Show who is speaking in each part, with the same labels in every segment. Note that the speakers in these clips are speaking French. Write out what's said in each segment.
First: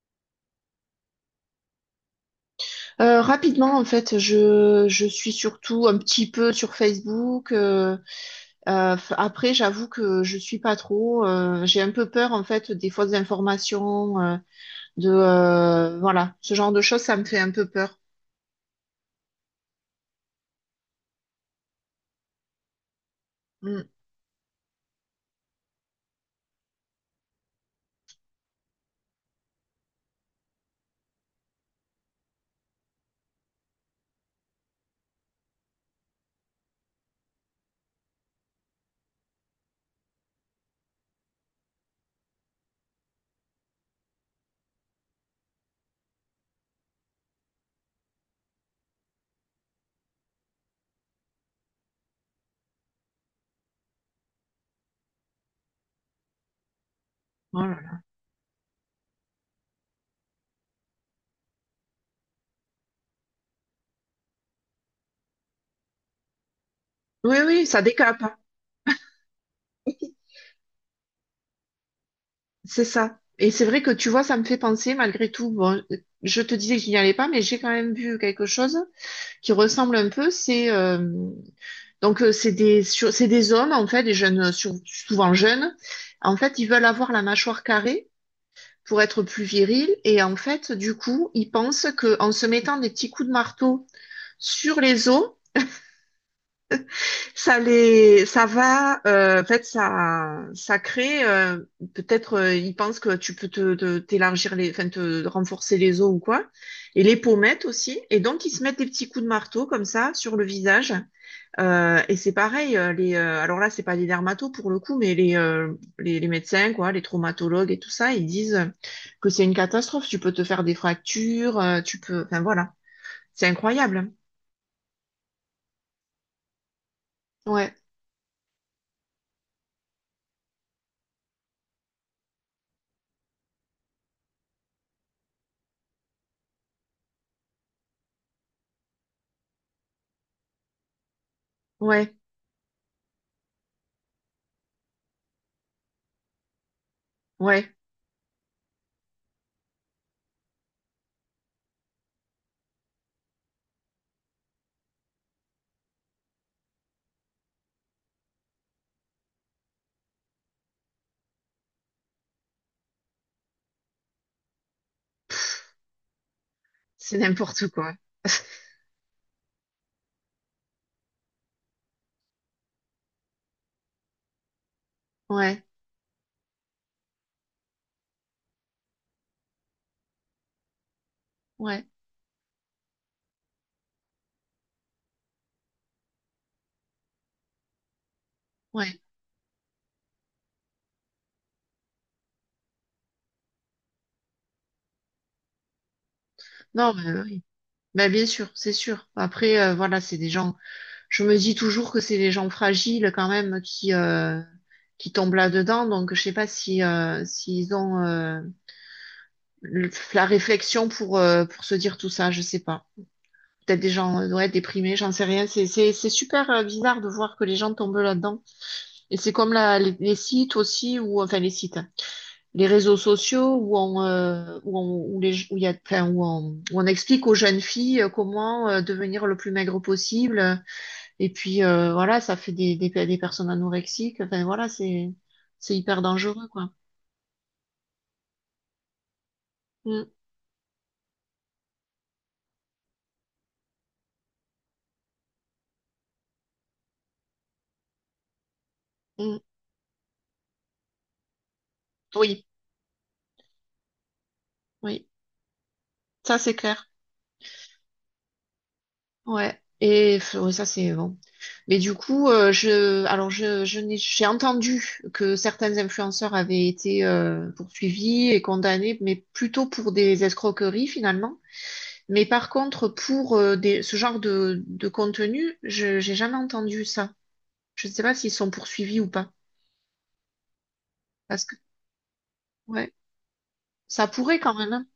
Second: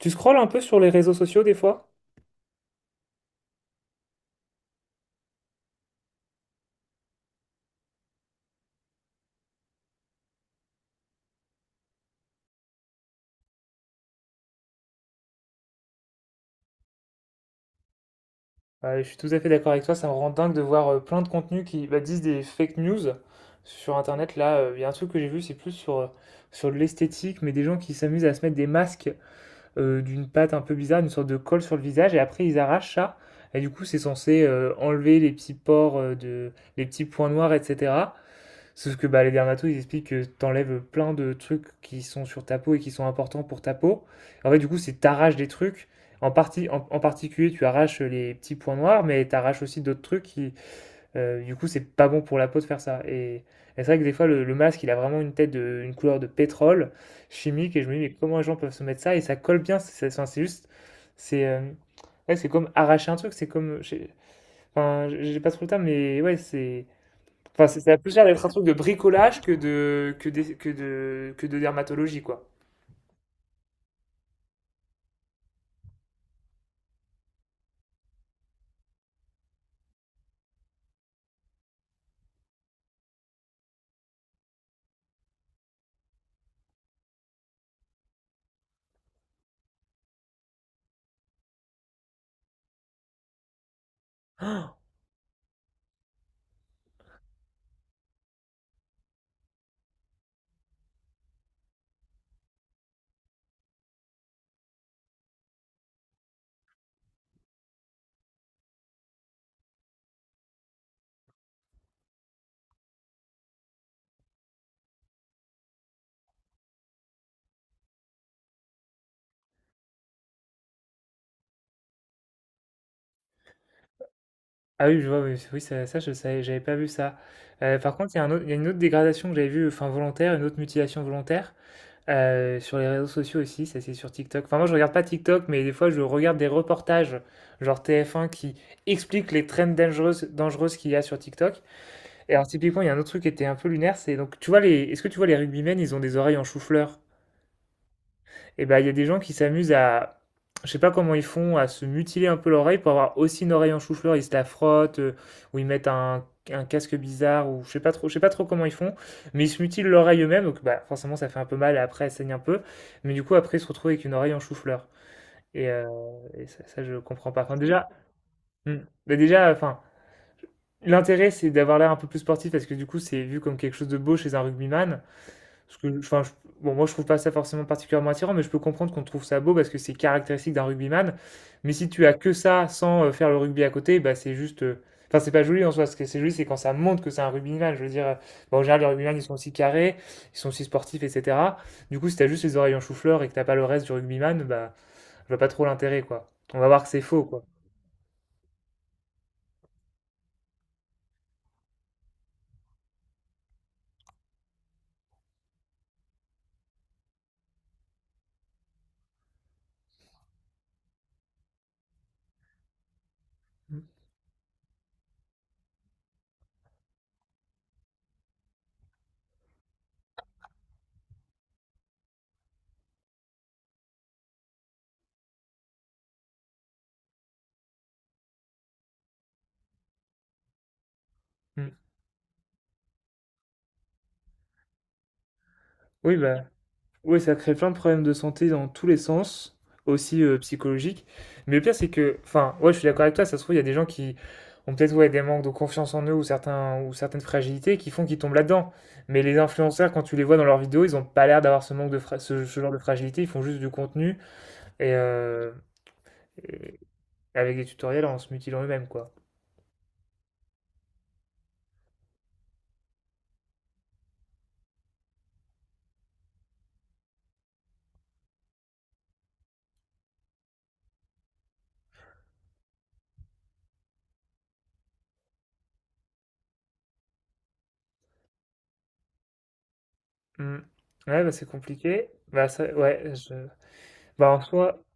Speaker 1: Tu scrolles un peu sur les réseaux sociaux des fois?
Speaker 2: Rapidement, en fait, je suis surtout un petit peu sur Facebook. Après, j'avoue que je suis pas trop. J'ai un peu peur, en fait, des fausses informations, de voilà, ce genre de choses, ça me fait un peu peur.
Speaker 1: Ouais, je suis tout à fait d'accord avec toi, ça me rend dingue de voir plein de contenus qui bah, disent des fake news
Speaker 2: Mm.
Speaker 1: sur Internet. Là, il y a un truc que j'ai vu, c'est plus sur l'esthétique, mais des gens qui s'amusent à se mettre des masques d'une pâte un peu bizarre, une sorte de colle sur le visage, et après ils arrachent ça. Et du coup, c'est censé enlever les petits pores, de, les petits points noirs, etc. Sauf que bah, les dermatos, ils expliquent que t'enlèves plein de trucs qui sont sur ta peau et qui sont importants pour ta peau. En fait, du coup, c'est t'arraches des trucs. En particulier, tu arraches les petits points noirs, mais t'arraches aussi d'autres trucs qui, du coup, c'est pas bon pour la peau de faire ça. Et c'est vrai que des fois, le masque, il a vraiment une une couleur de pétrole
Speaker 2: Oh
Speaker 1: chimique,
Speaker 2: là
Speaker 1: et je me
Speaker 2: là.
Speaker 1: dis, mais comment les gens peuvent se mettre ça? Et ça colle bien, enfin, c'est juste, c'est ouais, c'est comme arracher un truc, c'est comme, je enfin, j'ai pas trop le temps, mais ouais, c'est.
Speaker 2: Oui, oui,
Speaker 1: Enfin,
Speaker 2: ça
Speaker 1: ça a plus
Speaker 2: décape,
Speaker 1: l'air
Speaker 2: hein.
Speaker 1: d'être un truc de bricolage que de, que de dermatologie, quoi.
Speaker 2: C'est ça. Et c'est vrai que tu vois, ça me fait penser, malgré tout, bon, je te disais que je n'y allais pas, mais j'ai quand même vu quelque chose qui ressemble un peu. C'est c'est des hommes, en fait, des jeunes, souvent jeunes. En fait, ils veulent avoir la mâchoire carrée pour être plus virils. Et en fait, du coup, ils pensent qu'en se mettant des petits coups de marteau sur les os, ça les, ça va, en fait, ça crée, peut-être, ils pensent que tu peux t'élargir les, enfin, te renforcer les os ou quoi. Et les pommettes aussi. Et donc, ils se mettent des petits coups de marteau comme ça sur le visage. Et c'est pareil, alors là, c'est pas des dermatos pour le coup, mais les médecins, quoi, les traumatologues et tout ça, ils disent que c'est une catastrophe. Tu peux te faire des fractures, tu peux, enfin voilà, c'est incroyable.
Speaker 1: Ah oui, je vois, oui, oui, ça, je savais, j'avais pas vu ça.
Speaker 2: Ouais,
Speaker 1: Par contre, il y a il y a une autre dégradation que j'avais vue, enfin volontaire, une autre mutilation volontaire, sur les réseaux sociaux aussi, ça c'est sur TikTok. Enfin, moi je regarde pas TikTok, mais des fois je regarde des reportages, genre TF1, qui expliquent les trends dangereuses qu'il y a sur TikTok.
Speaker 2: ouais,
Speaker 1: Et alors, typiquement, il y a un autre truc qui était un peu lunaire, c'est donc, tu vois, est-ce que tu vois les rugbymen, ils ont des oreilles en chou-fleur?
Speaker 2: ouais,
Speaker 1: Et ben, il y a des gens qui s'amusent à, je sais pas comment ils font, à se mutiler un peu l'oreille pour avoir aussi une oreille en chou-fleur. Ils se la frottent, ou ils mettent un casque bizarre, ou je sais pas trop comment ils font, mais ils se mutilent l'oreille eux-mêmes, donc bah, forcément ça fait un peu mal et après elle saigne un peu. Mais du coup, après, ils se retrouvent avec une oreille en chou-fleur. Et, euh, et ça, je
Speaker 2: c'est
Speaker 1: comprends pas. Enfin,
Speaker 2: n'importe
Speaker 1: déjà,
Speaker 2: quoi.
Speaker 1: hmm, bah, déjà, enfin. L'intérêt, c'est d'avoir l'air un peu plus sportif parce que du coup, c'est vu comme quelque chose de beau chez un rugbyman.
Speaker 2: Ouais,
Speaker 1: Parce que, enfin, bon, moi je trouve pas ça forcément particulièrement attirant, mais je peux comprendre qu'on trouve ça beau parce que c'est caractéristique d'un rugbyman. Mais
Speaker 2: ouais,
Speaker 1: si tu as que ça sans faire le rugby à côté, bah c'est juste. Enfin, c'est pas joli en soi. Ce que c'est joli, c'est quand ça montre que c'est un rugbyman. Je veux dire, bon, en général, les
Speaker 2: ouais.
Speaker 1: rugbyman ils sont aussi carrés, ils sont aussi sportifs, etc. Du coup, si t'as juste les oreilles en chou-fleur et que t'as pas le reste du rugbyman, bah, je vois pas trop l'intérêt, quoi. On va voir que
Speaker 2: Non,
Speaker 1: c'est
Speaker 2: mais
Speaker 1: faux,
Speaker 2: oui.
Speaker 1: quoi.
Speaker 2: Bah, bien sûr, c'est sûr. Après, voilà, c'est des gens. Je me dis toujours que c'est des gens fragiles quand même qui qui tombent là-dedans. Donc, je sais pas si s'ils ont la réflexion pour se dire tout ça, je sais pas. Peut-être des gens ouais, déprimés, j'en sais rien. C'est super bizarre de voir que les gens tombent là-dedans. Et c'est comme les sites aussi, ou enfin les sites, hein, les réseaux sociaux où on, où on, où les, où il y a, enfin, où on, où on explique aux jeunes filles comment devenir le plus maigre possible. Et puis
Speaker 1: Mm.
Speaker 2: voilà, ça fait des personnes anorexiques. Enfin voilà, c'est hyper
Speaker 1: Oui, bah.
Speaker 2: dangereux, quoi.
Speaker 1: Oui, ça crée plein de problèmes de santé dans tous les sens,
Speaker 2: Mm,
Speaker 1: aussi psychologiques. Mais le pire, c'est que, enfin, ouais, je suis d'accord avec toi, ça se trouve, il y a des gens qui ont peut-être ouais, des manques de confiance en eux ou certaines fragilités qui font qu'ils tombent là-dedans. Mais les
Speaker 2: mm.
Speaker 1: influenceurs, quand tu les vois dans leurs vidéos, ils n'ont pas l'air d'avoir ce manque de
Speaker 2: Oui,
Speaker 1: ce genre de fragilité, ils font juste du contenu et,
Speaker 2: oui,
Speaker 1: euh,
Speaker 2: ça c'est
Speaker 1: et
Speaker 2: clair.
Speaker 1: avec des tutoriels en se mutilant eux-mêmes, quoi.
Speaker 2: Ouais. Et pff, ouais, ça, c'est bon. Mais du coup, je j'ai entendu que certains influenceurs avaient été poursuivis et condamnés, mais plutôt pour des escroqueries finalement. Mais par contre, pour ce genre de contenu, j'ai jamais entendu ça. Je ne sais pas s'ils sont poursuivis ou pas.
Speaker 1: Hmm. Ouais, bah,
Speaker 2: Parce
Speaker 1: c'est
Speaker 2: que,
Speaker 1: compliqué. Bah, ça,
Speaker 2: ouais,
Speaker 1: ouais,
Speaker 2: ça
Speaker 1: bah,
Speaker 2: pourrait
Speaker 1: en
Speaker 2: quand même,
Speaker 1: soi,
Speaker 2: hein.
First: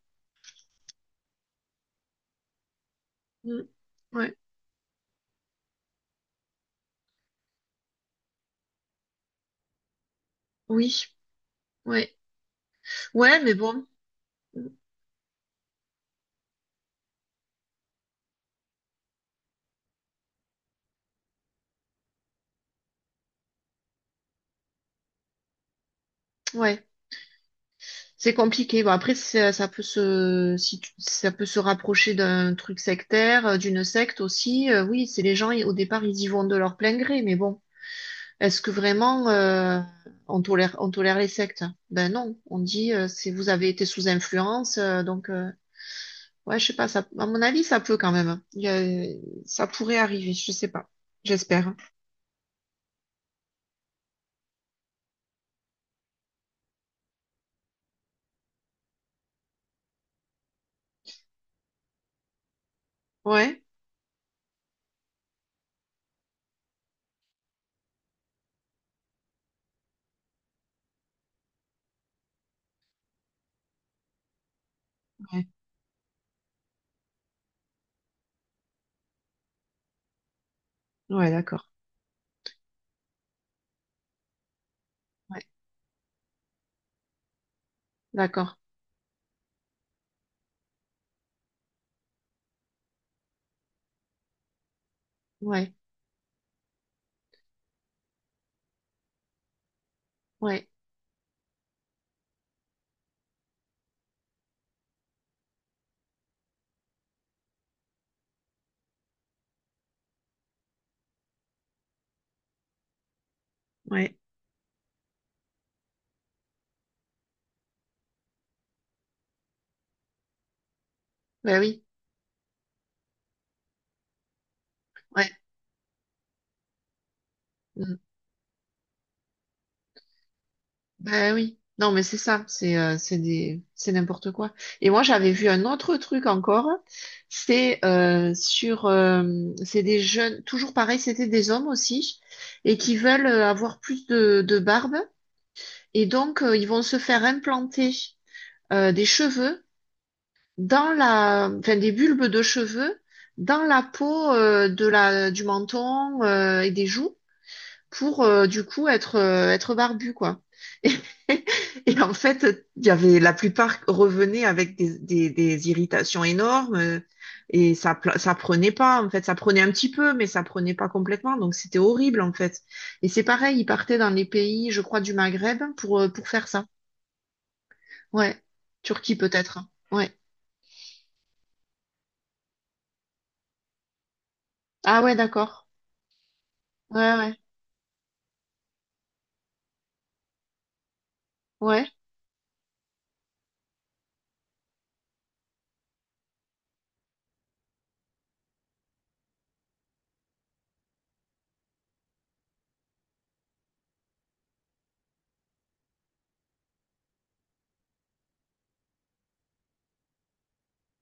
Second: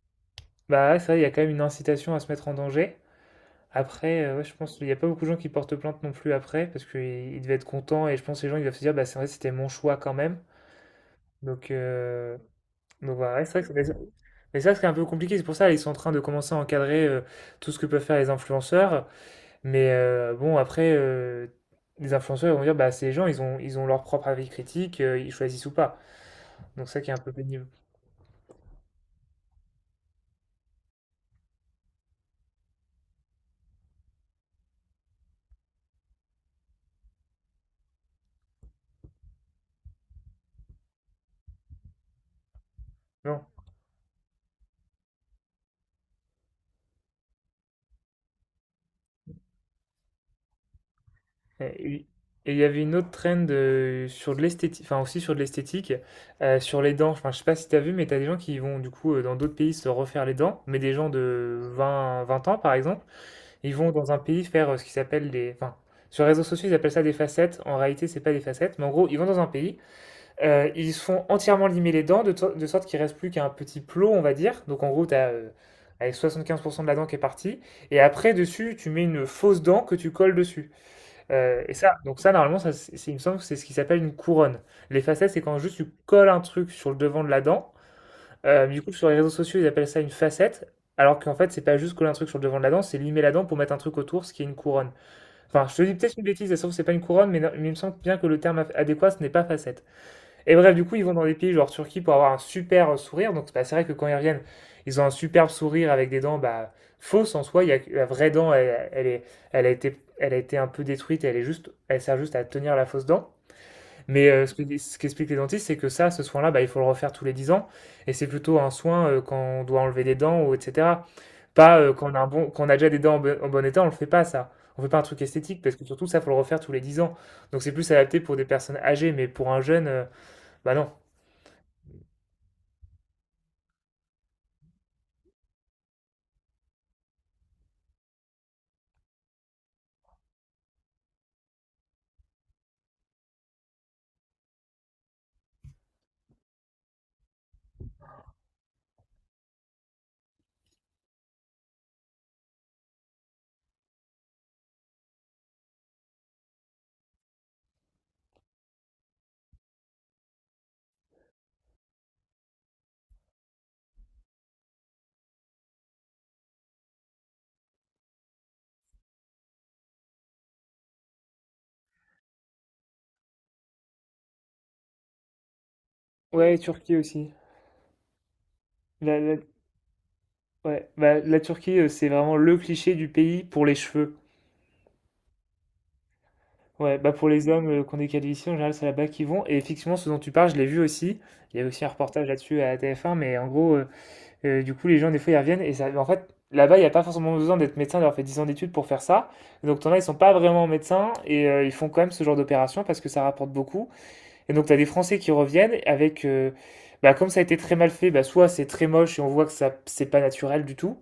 Speaker 1: bah, ouais, c'est vrai, il y a quand même une incitation à se mettre en danger.
Speaker 2: Mm.
Speaker 1: Après,
Speaker 2: Ouais.
Speaker 1: ouais, je pense qu'il n'y a pas beaucoup de gens qui portent plainte non plus après, parce qu'ils devaient être contents, et je pense que les gens ils doivent se dire, bah, c'est vrai, c'était mon choix quand même.
Speaker 2: Oui.
Speaker 1: Donc,
Speaker 2: Ouais.
Speaker 1: euh, donc voilà,
Speaker 2: Ouais,
Speaker 1: ouais, c'est
Speaker 2: mais
Speaker 1: vrai que
Speaker 2: bon.
Speaker 1: mais
Speaker 2: Mm.
Speaker 1: ça, c'est un peu compliqué, c'est pour ça ils sont en train de commencer à encadrer tout ce que peuvent faire les influenceurs. Mais bon, après, les influenceurs ils vont dire, bah, ces gens, ils ont leur propre avis critique, ils choisissent ou pas.
Speaker 2: Ouais.
Speaker 1: Donc ça qui est un peu pénible.
Speaker 2: C'est compliqué. Bon, après, ça peut se, si tu- ça peut se rapprocher d'un truc sectaire, d'une secte aussi. Oui, c'est les gens, ils- au départ, ils y vont de leur plein gré. Mais bon, est-ce que vraiment on tolère les sectes? Ben non. On dit, c'est vous avez été sous influence. Ouais, je sais pas. Ça, à mon avis, ça peut quand même. Ça pourrait arriver. Je sais pas.
Speaker 1: Euh,
Speaker 2: J'espère.
Speaker 1: Et et il y avait une autre trend sur de l'esthétique, enfin aussi sur de l'esthétique, sur les dents. Enfin, je sais pas si t'as vu, mais t'as des gens qui vont du coup dans d'autres pays se refaire les dents, mais des gens de vingt ans par exemple,
Speaker 2: Ouais.
Speaker 1: ils vont dans un pays faire ce qui s'appelle des. Enfin, sur les réseaux sociaux, ils appellent ça des facettes. En réalité, c'est pas des facettes, mais en gros, ils vont dans un pays, ils se font entièrement limer les dents de sorte qu'il reste plus qu'un petit plot, on va dire. Donc en gros, t'as.
Speaker 2: Ouais.
Speaker 1: Avec 75% de la dent qui est partie, et après dessus, tu mets une fausse dent que tu colles dessus.
Speaker 2: Ouais,
Speaker 1: Euh,
Speaker 2: d'accord.
Speaker 1: et ça, donc ça, normalement, ça, il me semble que c'est ce qui s'appelle une couronne. Les facettes, c'est
Speaker 2: Ouais.
Speaker 1: quand juste tu colles un truc sur le devant de la dent.
Speaker 2: D'accord.
Speaker 1: Du coup, sur les réseaux sociaux, ils appellent ça une facette. Alors qu'en fait, c'est pas juste coller un truc sur le devant de la dent, c'est limer la dent pour mettre un truc autour, ce qui est une couronne. Enfin,
Speaker 2: Ouais.
Speaker 1: je te dis peut-être une bêtise, sauf que c'est pas une couronne, mais, non- mais il me semble bien que le terme adéquat, ce n'est pas facette. Et
Speaker 2: Ouais.
Speaker 1: bref, du coup, ils vont dans des pays genre Turquie pour avoir un super sourire. Donc, bah, c'est vrai que quand ils reviennent, ils ont un superbe sourire avec des dents bah, fausses en soi. Que la vraie dent, elle a été un peu détruite. Elle sert juste à tenir la fausse dent.
Speaker 2: Ouais.
Speaker 1: Mais ce qu'expliquent les dentistes, c'est que ça, ce soin-là, bah, il faut le refaire tous les 10 ans. Et c'est plutôt un soin quand on doit enlever des dents ou etc.
Speaker 2: Ben
Speaker 1: Pas
Speaker 2: oui.
Speaker 1: quand on a quand on a déjà des dents en bon état, on le fait pas ça. On fait pas un truc
Speaker 2: Ouais.
Speaker 1: esthétique parce que surtout ça, faut le refaire tous les 10 ans. Donc c'est plus
Speaker 2: Mm.
Speaker 1: adapté pour des personnes âgées, mais pour un jeune, bah non.
Speaker 2: Ben oui, non mais c'est ça, c'est des c'est n'importe quoi. Et moi j'avais vu un autre truc encore, c'est sur c'est des jeunes, toujours pareil, c'était des hommes aussi et qui veulent avoir plus de barbe et donc ils vont se faire implanter des cheveux dans la enfin des bulbes de cheveux dans la peau de la du menton et des joues pour être barbu, quoi. Et, et en fait, il y avait la plupart revenaient avec des irritations énormes et ça prenait pas, en fait, ça prenait un petit peu, mais ça prenait pas complètement, donc c'était horrible, en fait. Et c'est pareil, ils partaient dans les pays, je crois, du Maghreb pour faire
Speaker 1: Ouais,
Speaker 2: ça.
Speaker 1: Turquie aussi.
Speaker 2: Ouais. Turquie
Speaker 1: La, la-
Speaker 2: peut-être, hein. Ouais.
Speaker 1: ouais. Bah, la Turquie, c'est vraiment le cliché du pays pour les cheveux.
Speaker 2: Ah ouais, d'accord.
Speaker 1: Ouais, bah
Speaker 2: Ouais,
Speaker 1: pour
Speaker 2: ouais.
Speaker 1: les hommes qu'on est calvitie, en général, c'est là-bas qu'ils vont. Et effectivement, ce dont tu parles, je l'ai vu aussi. Il y a aussi
Speaker 2: Ouais.
Speaker 1: un reportage là-dessus à TF1, mais en gros, du coup, les gens, des fois, ils reviennent. Et ça, en fait, là-bas, il n'y a pas forcément besoin d'être médecin, d'avoir fait 10 ans d'études pour faire ça. Donc, t'en as, ils sont pas vraiment médecins et ils font quand même ce genre d'opération parce que ça rapporte beaucoup. Et donc, tu as des Français qui reviennent avec. Bah, comme ça a été très mal fait, bah, soit c'est très moche et on voit que ça, c'est pas naturel du tout.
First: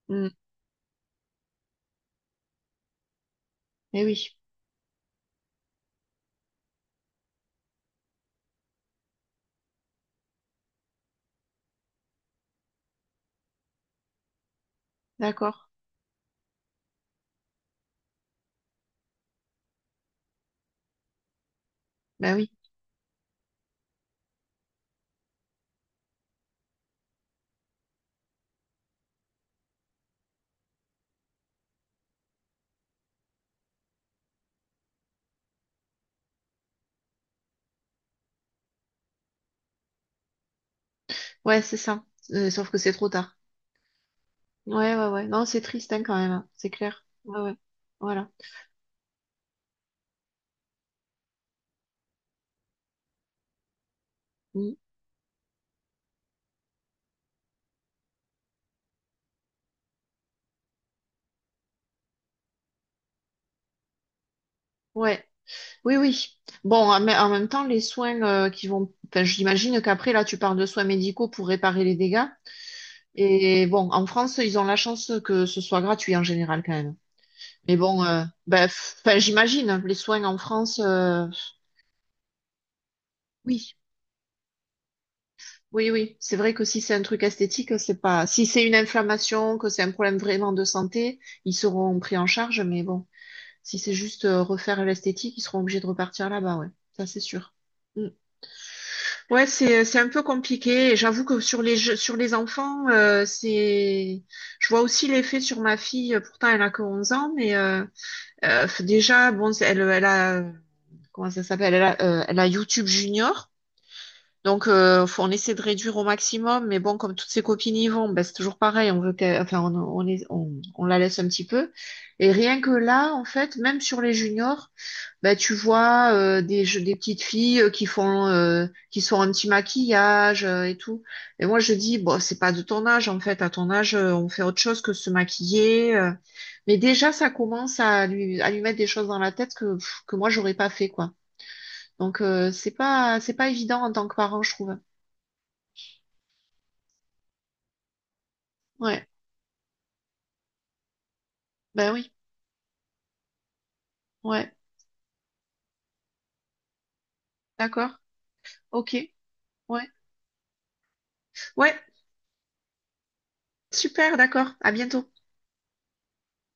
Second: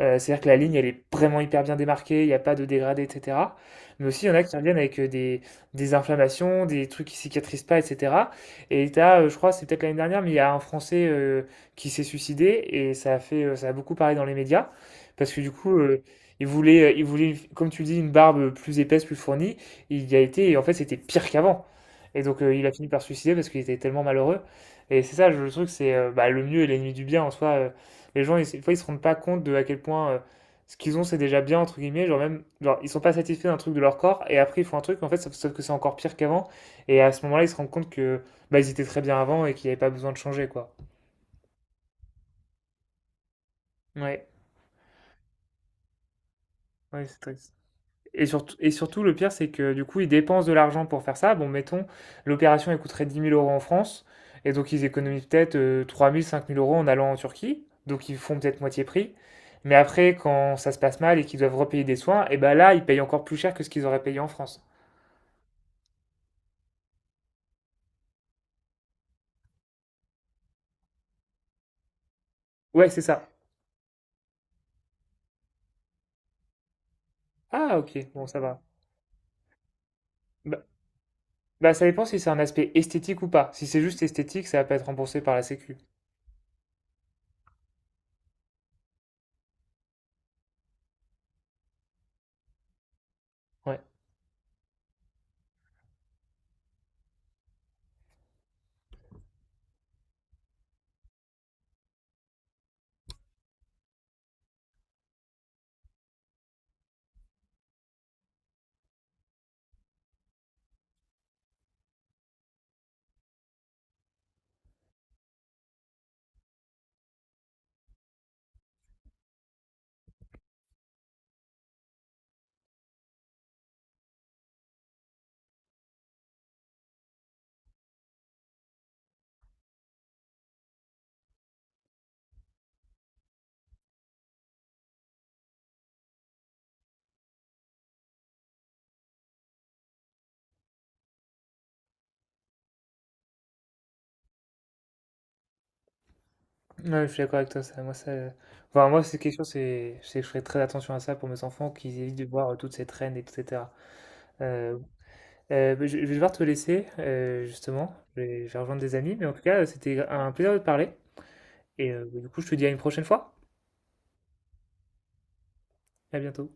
Speaker 1: Euh,
Speaker 2: Mm.
Speaker 1: c'est-à-dire que la ligne, elle est vraiment hyper bien démarquée, il n'y a pas de dégradé, etc.
Speaker 2: Eh
Speaker 1: Mais aussi, il y en
Speaker 2: oui,
Speaker 1: a qui reviennent avec des inflammations, des trucs qui cicatrisent pas, etc. Et je crois, c'est peut-être l'année dernière, mais il y a un Français qui s'est suicidé et ça a ça a beaucoup parlé dans les médias parce que du
Speaker 2: d'accord.
Speaker 1: coup, il voulait, comme tu dis, une barbe plus épaisse, plus fournie. Il y a été et en fait, c'était pire qu'avant. Et
Speaker 2: Ben
Speaker 1: donc,
Speaker 2: oui.
Speaker 1: il a fini par se suicider parce qu'il était tellement malheureux. Et c'est ça, le truc, c'est bah, le mieux est l'ennemi du bien en soi. Les gens, ils, des fois, ils se rendent pas compte de à quel point ce qu'ils ont, c'est déjà bien, entre guillemets. Genre, même, genre, ils sont pas satisfaits d'un truc de leur corps, et après, ils font un truc, en fait, sauf que c'est encore pire qu'avant. Et à ce moment-là, ils se rendent compte que, bah, ils étaient très bien avant et qu'il n'y avait pas besoin de changer, quoi.
Speaker 2: Ouais, c'est ça. Sauf que c'est trop tard.
Speaker 1: Ouais,
Speaker 2: Ouais, ouais, ouais. Non, c'est triste hein, quand même, hein. C'est clair.
Speaker 1: ouais, c'est
Speaker 2: Ouais,
Speaker 1: triste.
Speaker 2: ouais.
Speaker 1: Et
Speaker 2: Voilà.
Speaker 1: surtout et surtout, le pire, c'est que du coup, ils dépensent de l'argent pour faire ça. Bon, mettons, l'opération, elle coûterait 10 000 € en France. Et
Speaker 2: Mm.
Speaker 1: donc, ils économisent peut-être 3 000, 5 000 euros en allant en Turquie. Donc, ils font peut-être moitié prix. Mais après, quand ça se passe mal et qu'ils doivent repayer des soins, et ben là, ils payent encore plus cher que ce qu'ils auraient payé en France.
Speaker 2: Ouais. Oui, oui. Bon, mais en même temps, les soins qui vont. Enfin, j'imagine qu'après, là, tu parles de soins médicaux pour réparer les dégâts.
Speaker 1: Ouais, c'est ça.
Speaker 2: Et bon, en France, ils ont la chance que ce soit gratuit en général quand même. Mais
Speaker 1: Ah,
Speaker 2: bon,
Speaker 1: ok, bon, ça va.
Speaker 2: enfin, j'imagine, les soins en
Speaker 1: Bah,
Speaker 2: France,
Speaker 1: bah, ça dépend si c'est un aspect esthétique ou pas. Si
Speaker 2: oui.
Speaker 1: c'est juste esthétique, ça va pas être remboursé par la Sécu.
Speaker 2: Oui, oui. C'est vrai que si c'est un truc esthétique, c'est pas. Si c'est une inflammation, que c'est un problème vraiment de santé, ils seront pris en charge, mais bon. Si
Speaker 1: Ouais.
Speaker 2: c'est juste refaire l'esthétique, ils seront obligés de repartir là-bas, ouais. Ça, c'est sûr. Mm. Ouais, c'est un peu compliqué. Et j'avoue que sur sur les enfants, c'est je vois aussi l'effet sur ma fille. Pourtant, elle a que 11 ans, mais déjà, bon, elle a comment ça s'appelle? Elle a, elle a YouTube Junior. Donc, on essaie de réduire au maximum, mais bon, comme toutes ses copines y vont, ben, c'est toujours pareil. On veut qu'elle- enfin, on, les- On la laisse un petit peu. Et rien que là, en fait, même sur les juniors, ben, tu vois des petites filles qui sont un petit maquillage et tout. Et moi, je dis, bon, c'est pas de ton âge, en fait. À ton âge, on fait autre chose que se maquiller. Mais déjà, ça commence à lui mettre des choses dans la tête que, pff, que moi, j'aurais pas fait, quoi. Donc, c'est pas évident en tant que parent, je trouve.
Speaker 1: Ouais, je suis d'accord avec toi, ça, moi, ça, enfin, moi,
Speaker 2: Ouais,
Speaker 1: c'est quelque chose, c'est que je ferai très attention à ça pour mes enfants,
Speaker 2: bah
Speaker 1: qu'ils
Speaker 2: oui,
Speaker 1: évitent de voir toutes ces traînes, etc.
Speaker 2: ouais,
Speaker 1: Euh, bah, je vais devoir te laisser,
Speaker 2: d'accord,
Speaker 1: justement, je vais rejoindre des
Speaker 2: ok,
Speaker 1: amis, mais en tout cas,
Speaker 2: ouais,
Speaker 1: c'était un plaisir de te parler,
Speaker 2: ouais,
Speaker 1: et bah, du coup, je te dis à une prochaine fois,
Speaker 2: super, d'accord, à bientôt.
Speaker 1: à bientôt.